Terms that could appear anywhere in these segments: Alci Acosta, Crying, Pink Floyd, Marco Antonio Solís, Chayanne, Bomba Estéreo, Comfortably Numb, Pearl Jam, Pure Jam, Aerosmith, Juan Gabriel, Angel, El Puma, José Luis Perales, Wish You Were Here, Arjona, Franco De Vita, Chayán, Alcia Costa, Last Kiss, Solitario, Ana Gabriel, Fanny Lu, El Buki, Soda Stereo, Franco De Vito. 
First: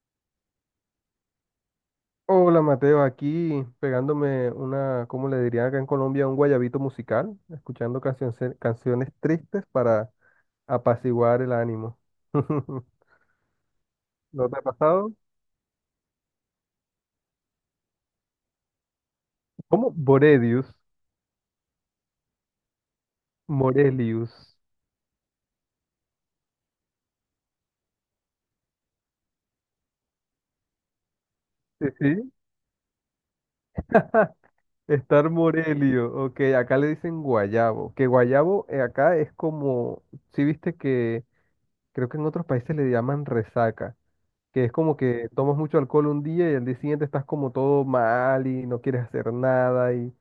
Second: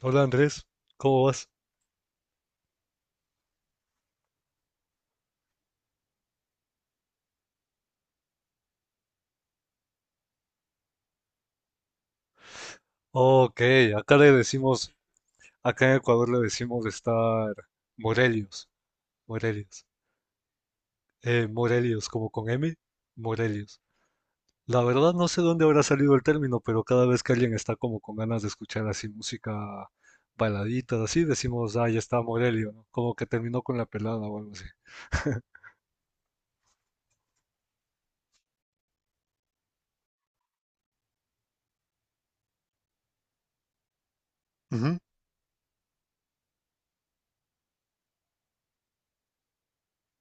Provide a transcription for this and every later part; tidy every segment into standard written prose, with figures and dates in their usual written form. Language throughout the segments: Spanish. Hola Andrés, ¿cómo vas? Hola Mateo, aquí pegándome una, ¿cómo le dirían acá en Colombia? Un guayabito musical, escuchando canciones, canciones tristes para apaciguar el ánimo. Ok, acá le ¿No te ha decimos, pasado? acá en Ecuador le decimos estar Morelios, Morelios, ¿Cómo? Borelius, Morelios, como con M, Morelios. Morelius. La verdad no sé dónde habrá salido el término, pero cada vez que alguien está como con ganas de escuchar así música baladita, así decimos, Sí, ah, ya está sí. Morelio, ¿no? Como que terminó con la pelada o algo así. Estar Morelio, ok, acá le dicen guayabo, que guayabo acá es como, si viste que creo que en otros países le llaman resaca, que es como Ujú. que tomas mucho alcohol un día y al día siguiente estás como todo mal y no quieres hacer nada y,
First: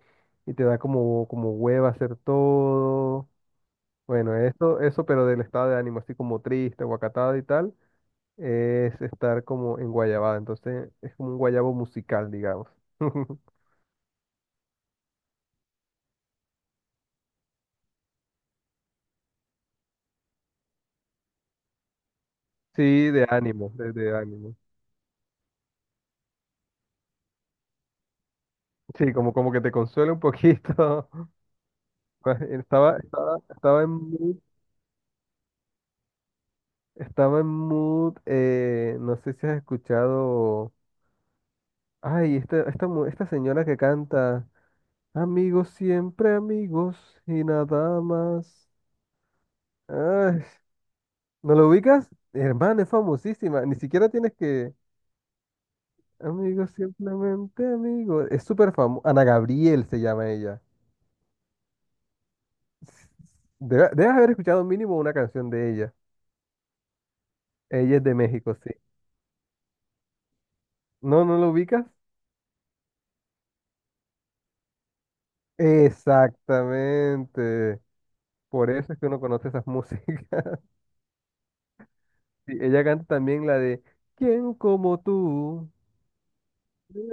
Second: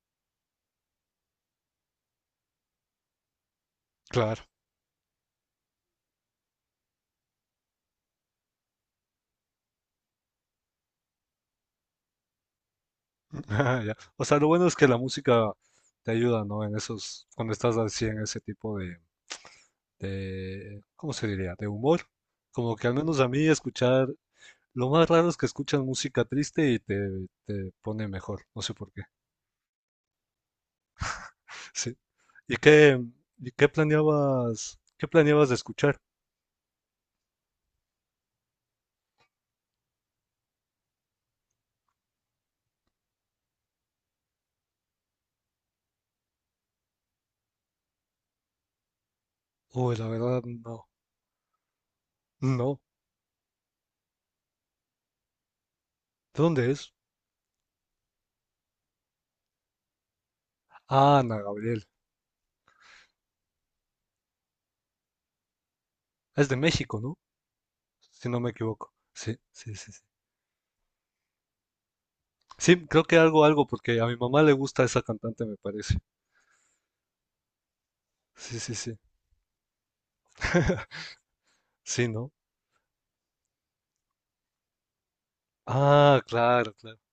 y te da como, como hueva hacer todo. Bueno, Claro, eso, pero del estado de ánimo, así como triste, guacatado y tal, es estar como en guayabada. Entonces es como un guayabo musical, digamos. ah, ya. O sea, lo bueno es que la música te ayuda, ¿no? En esos, cuando estás así en ese tipo de, ¿cómo se diría? De humor. Como Sí, que al menos de a mí ánimo, escuchar, de ánimo. lo más raro es que escuchas música triste y te pone mejor, no sé por qué. Sí, como, como que te consuela un poquito. Sí. Pues, ¿Y Estaba, qué, estaba, y estaba en mood, qué planeabas de escuchar? estaba en mood, no sé si has escuchado. Ay, esta señora que canta, amigos siempre amigos y nada más. Uy, la verdad, Ay, no, ¿no lo ubicas? no. Hermana, es famosísima. Ni siquiera tienes que... ¿De dónde Amigos es? simplemente amigos. Es súper famosa. Ana Gabriel se llama ella. Ah, Ana Gabriel. Debes haber escuchado mínimo una canción de ella. Es de México, ¿no? Ella es de Si no me México, sí. equivoco. Sí, sí, sí, sí. ¿No, no lo ubicas? Sí, creo que algo, algo, porque a mi mamá le gusta esa cantante, me parece. Exactamente. Sí, Por sí, eso sí. es que uno conoce esas músicas. Sí, ¿no? Sí, ella canta también la de ¿Quién como tú? Ah, claro, claro.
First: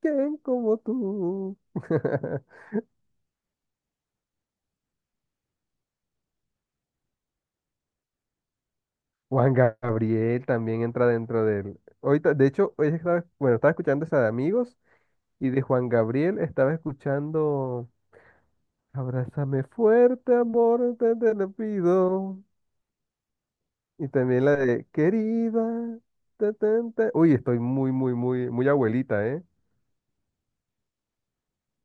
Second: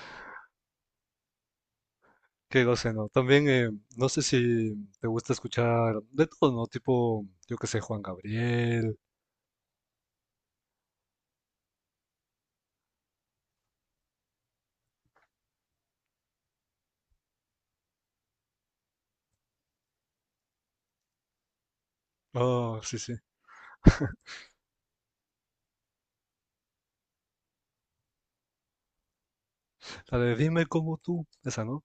¿Quién como tú? Qué no también, no sé si te gusta escuchar de todo, ¿no? Tipo, yo qué sé, Juan Gabriel. Juan Gabriel también entra dentro del... Ahorita, de hecho, hoy estaba, bueno, estaba escuchando esa de Amigos y de Juan Gabriel estaba escuchando Abrázame fuerte, amor, te lo pido. Oh, sí, sí. Y también la de Querida. Ta, ta, ta. Uy, estoy muy, muy, muy, muy abuelita, ¿eh? La de Dime cómo tú, esa, ¿no?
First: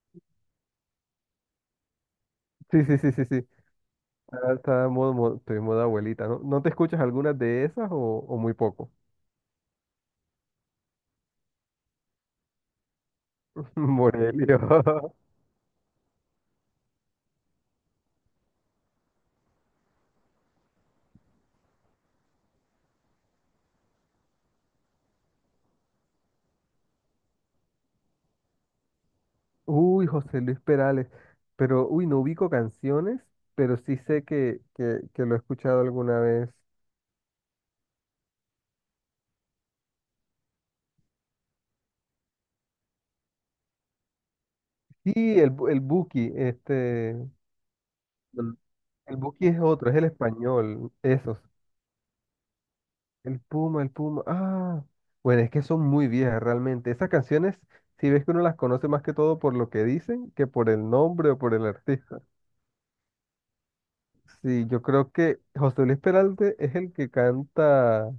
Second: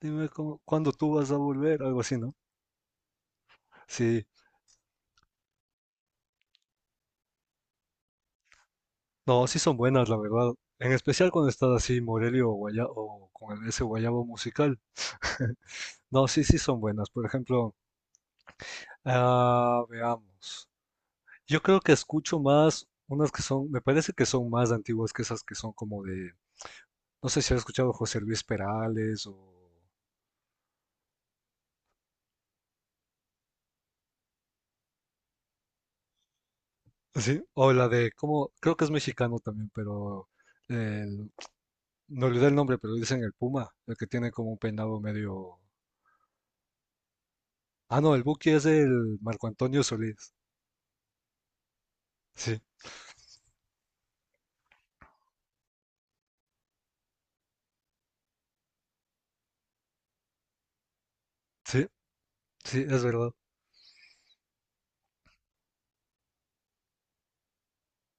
Dime cómo, cuándo tú vas a volver, algo así, ¿no? Sí, sí, sí, sí, sí. Sí. Ahora está estoy en modo abuelita, ¿no? ¿No te escuchas algunas de esas o muy poco? No, sí son buenas, la verdad. En especial cuando estás así, Morelio o ese guayabo Morelio. musical. No, sí, sí son buenas. Por ejemplo, ah, veamos. Yo creo que escucho más unas que son, me parece que son más antiguas que esas que son como de. No sé si has escuchado José Luis Perales o Uy, José Luis Perales, pero uy, no ubico canciones, pero sí sé que, que lo he escuchado alguna vez. así, o la de cómo, creo que es mexicano también, pero el- me olvidé el nombre, pero dicen el Puma, el que tiene como un peinado Sí, el, medio. El Buki, este, Ah, no, el Buki Mm. es El el Marco Buki es Antonio otro, es el Solís. español, esos. Sí, El Puma, ah, bueno, es que son muy viejas realmente. Esas canciones, si ves que uno las conoce más que todo por lo que dicen que por el nombre o por el sí, artista. sí, es verdad. Sí, yo creo que José Luis Peralte es el que canta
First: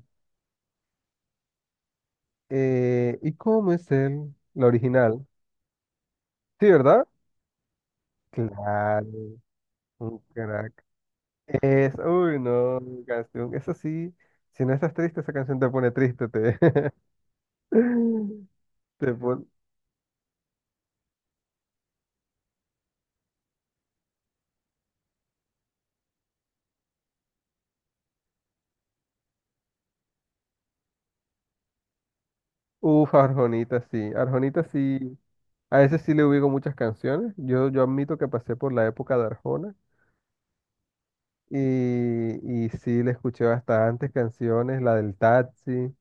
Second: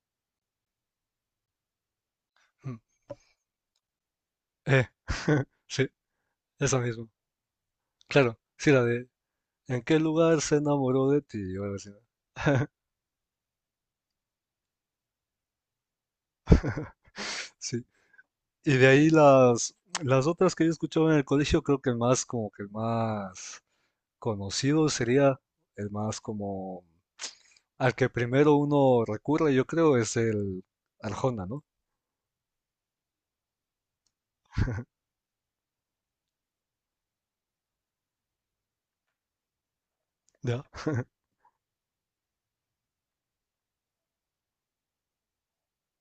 Mm, ¿Y cómo es él? La Eh, original. sí, Sí, eso ¿verdad? mismo. Claro, sí, la Claro, de ¿en qué un lugar se crack. enamoró de ti? O algo así, Es, ¿no? uy, no, canción. Eso sí, si no estás triste, esa canción te pone triste, te, Sí. Y de ahí te pone. Las otras que yo escuchaba en el colegio, creo que el más conocido sería el más como al que primero uno recurre, yo creo, es el Arjona, ¿no? Uf, Arjonita, sí. Arjonita, sí. A ese sí le ubico muchas canciones. Yo admito que pasé por la época de Arjona Ya. Y sí le escuché bastantes canciones, la del taxi.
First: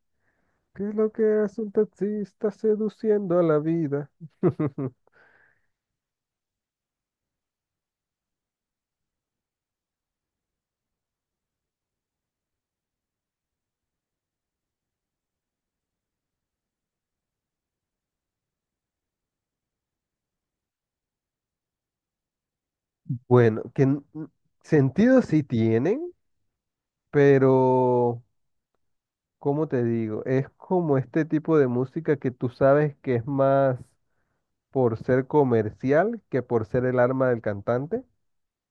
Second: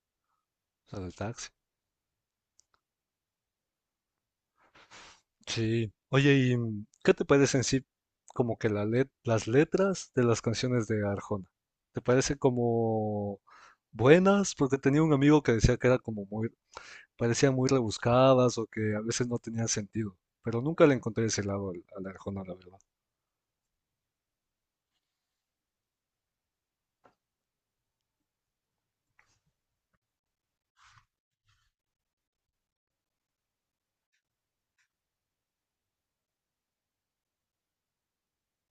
¿Qué es Al lo del que taxi. hace un taxista seduciendo a la vida? Sí. Oye, ¿y qué te parece en sí como que las letras de las canciones de Arjona? ¿Te parece como buenas? Porque tenía un amigo que decía que era como muy, parecían muy rebuscadas o que a veces no tenían sentido, pero nunca le encontré ese lado al Arjona, la verdad. Bueno, sentido sí tienen. Pero, ¿cómo te digo? Es como este tipo de música que tú sabes que es más por ser comercial que por ser el arma del cantante,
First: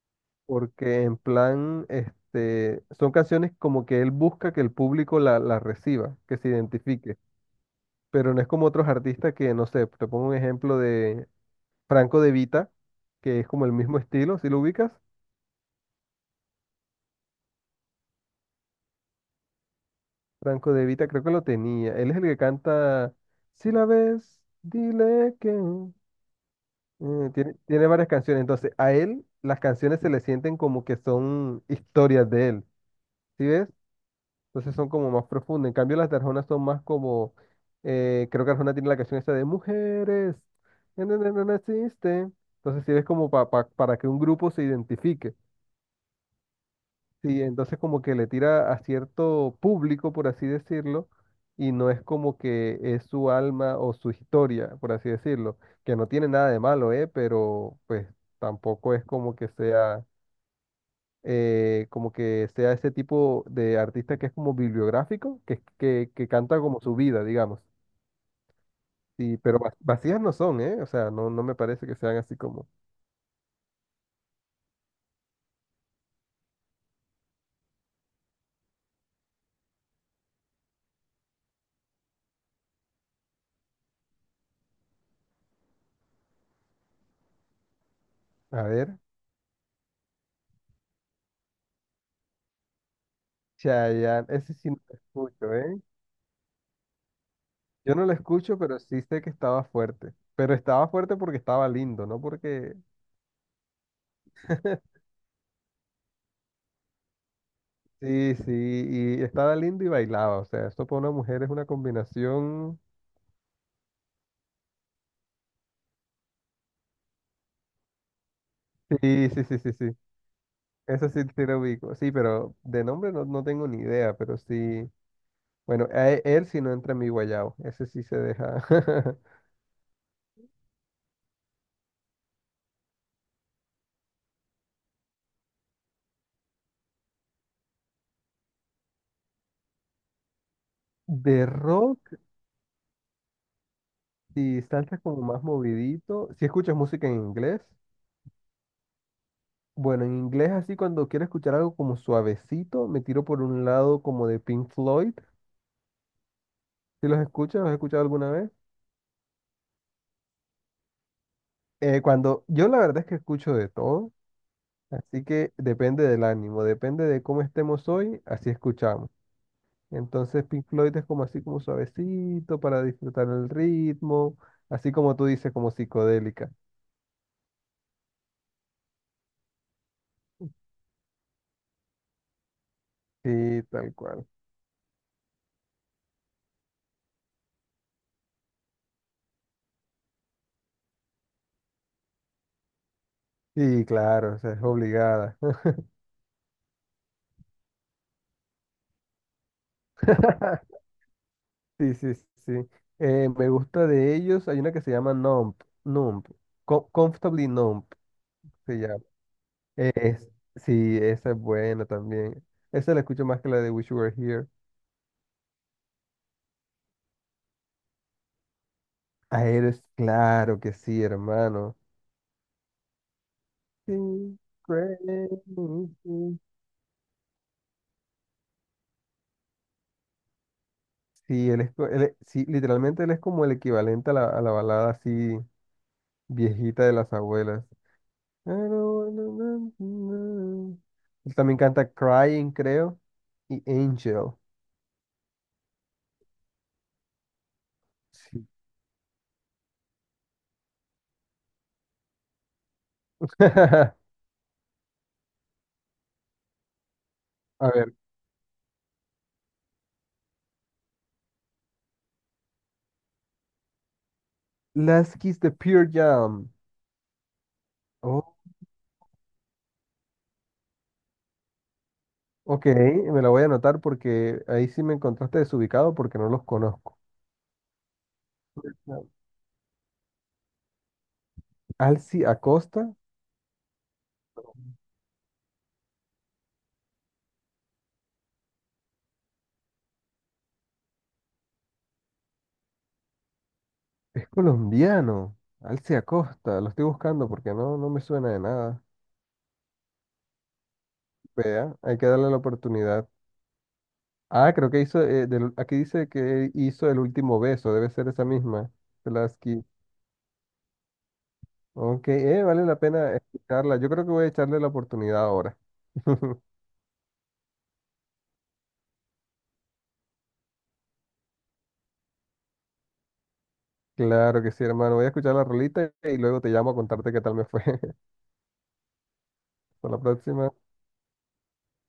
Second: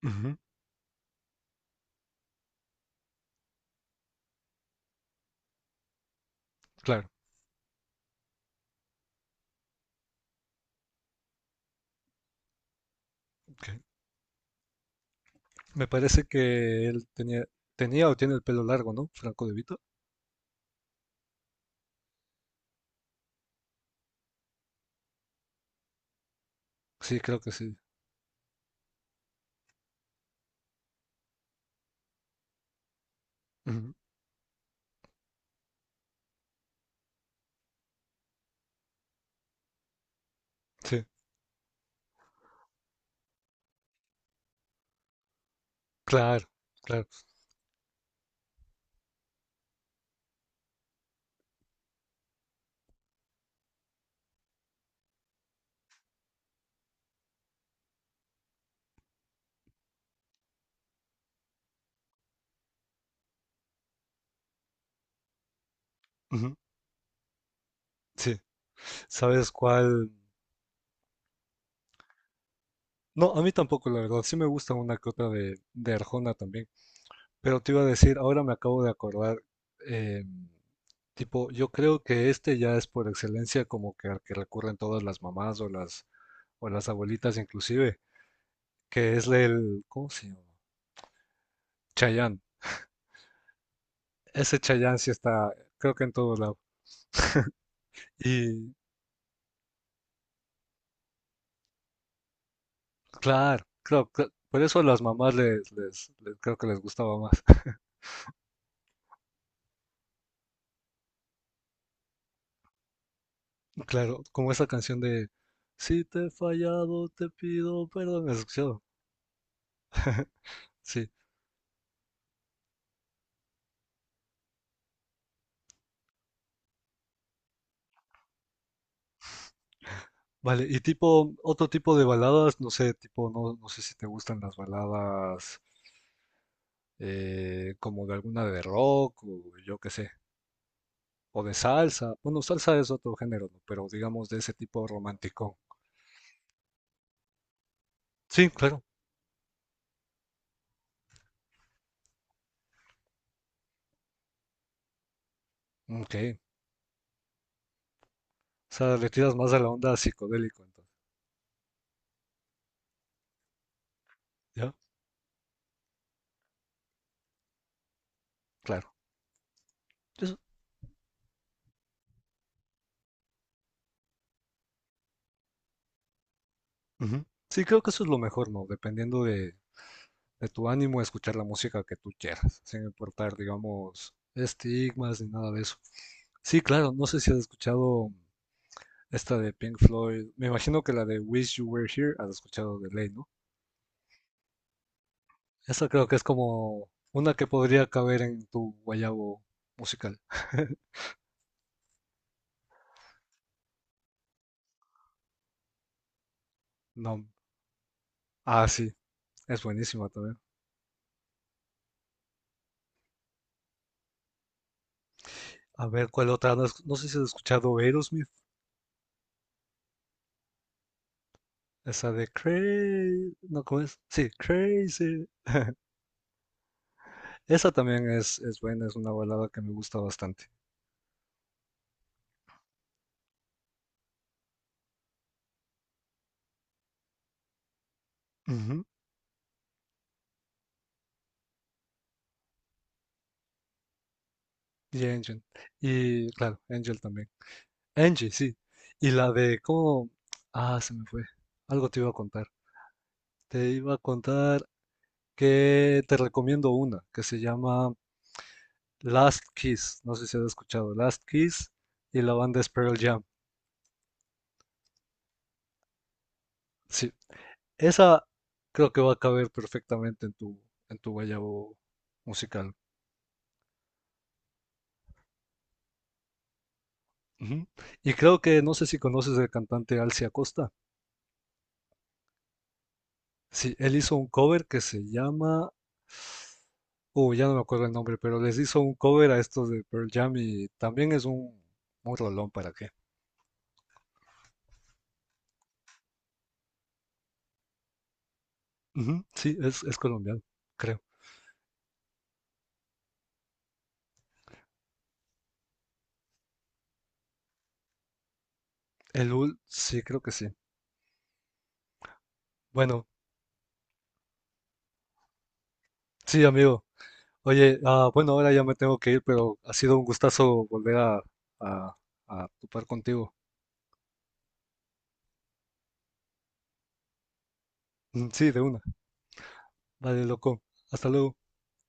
Ujú, porque en plan, este, son canciones como que él busca que el público la reciba, que se claro. identifique, pero no es como otros artistas que, no sé, te pongo un ejemplo de Franco De Vita, que es como Ok. el mismo estilo, si lo ubicas, Me parece que tenía o tiene el pelo largo, ¿no? Franco De Vito. Franco De Vita creo que lo tenía, él es el que canta, si la ves, dile que... Sí, Mm, creo que sí. tiene varias canciones, entonces a él las canciones se le sienten como que son historias de él, ¿sí ves? Ujú, Entonces son como más profundas. En cambio las de Arjona son más como, creo que Arjona tiene la canción esta de mujeres, sí, no existe. Entonces sí ves como para que un grupo se identifique. claro, claro. Sí, entonces como que le tira a cierto público, por así decirlo, y no es como que es su alma o su historia, por así decirlo, que no tiene nada de malo, ¿eh? Pero pues tampoco es como que sea ese tipo de artista que es como bibliográfico, que Ujú, canta como su vida, digamos. sí. Sí, ¿Sabes pero cuál? vacías no son, ¿eh? O sea, no, no me parece que sean así como, No, a mí tampoco, la verdad. Sí me gusta una que otra de Arjona también. Pero te iba a decir, ahora me acabo de acordar, eh, tipo, yo creo que este ya es por excelencia como que al que recurren todas las mamás o las abuelitas inclusive, a ver, que es el, ¿cómo se llama? Chayán. Chayanne, ese Ese sí no lo Chayán sí está, escucho, ¿eh? creo que en todo lado. Yo no lo escucho, Y pero sí sé que estaba fuerte. Pero estaba fuerte porque estaba lindo, no porque... por eso a las mamás creo que les gustaba más. Sí, sí, y estaba lindo y bailaba. O sea, esto para una mujer es una combinación... Claro, como esa canción de si te he fallado, te pido perdón. ¿Has escuchado? Sí, sí, sí, sí, sí. Sí. Eso sí, sí lo ubico. Sí, pero de nombre no, no tengo ni idea, pero sí... Bueno, a él sí no entra en mi guayabo. Ese sí se deja. Vale, y tipo, otro tipo de baladas, no sé, tipo, no sé si te gustan las baladas como de alguna de rock o yo qué sé, o De de salsa. rock, Bueno, salsa es otro género, ¿no? Pero digamos de ese si tipo saltas como más romántico. movidito, si escuchas música en inglés, Sí, claro. bueno, en inglés así cuando quiero escuchar algo como suavecito, me tiro por un lado como de Pink Floyd. Ok. Si los escuchas, ¿los has escuchado alguna vez? O sea, le tiras más a la onda psicodélico, entonces. Cuando yo la verdad es que escucho de todo, ¿Ya? así que depende del ánimo, depende de cómo estemos hoy, así Claro. escuchamos. Eso- Entonces Pink Floyd es como así como suavecito para disfrutar el ritmo, así como tú dices, como psicodélica. Ujú. Sí, creo que eso es lo mejor, ¿no? Dependiendo de tu ánimo, escuchar la música que tú quieras, sin importar, Sí, tal digamos, cual. estigmas ni nada de eso. Sí, claro, no sé si has escuchado esta de Pink Floyd. Me imagino que la de Wish You Were Here has escuchado de ley, ¿no? Sí, claro, o sea, es obligada. Esa creo que es como una que podría caber en tu guayabo musical. Sí, sí, sí, sí. Me gusta de ellos. Hay una que se llama Nump. Nump. No. Comfortably Numb Ah, se sí, llama. es buenísima Es, también. sí, esa es buena también. Esa la escucho más que la de Wish You Were Here. A ver, ¿cuál otra? No, no sé si has escuchado Aerosmith. A eres claro que sí, hermano. Esa de Crazy. No, ¿cómo es? Sí, Sí, Crazy. crazy. Esa también es buena, es una balada que me gusta bastante. Sí, él es, él sí, literalmente él es como el equivalente a la balada así viejita de las abuelas. I Ujú. don't wanna- Él también canta Crying, creo, y Angel. Y Angel. Y claro, Angel también. Angie, Sí. sí. Y la de cómo... Ah, se me fue. Algo te iba a contar. Te iba a contar que te recomiendo una que se A ver, llama Last Kiss. No sé si has escuchado. Last Kiss y la banda es Pearl Jam. Last Kiss de Pure Jam. Sí. Esa Oh, creo que va a caber perfectamente en en tu guayabo ok, musical. me la voy a anotar porque ahí sí me encontraste desubicado porque no los conozco. Ujú. Y creo que no sé si conoces al cantante Alcia Costa. Alci Acosta Sí, él hizo un cover que se llama... ya no me acuerdo el nombre, pero les hizo un cover a estos de Pearl Jam y también es un rolón para qué. es colombiano. Alci Acosta, lo estoy buscando porque no, no me suena de nada. Ujú, sí, es colombiano, creo. Vea, hay que darle la oportunidad. Ah, creo que hizo, aquí dice que hizo el último beso, debe ser esa misma, de El Last UL, Kiss. sí, creo que sí. Ok, vale la Bueno, pena escucharla. Yo creo que voy a echarle la oportunidad ahora. sí, amigo. Oye, bueno, ahora ya me tengo que ir, pero ha sido un gustazo volver a, a topar contigo. Claro que sí, hermano. Voy a escuchar la rolita y luego te llamo a contarte qué tal me fue. Mm, sí, de una. Hasta la Vale, próxima. loco. Hasta luego.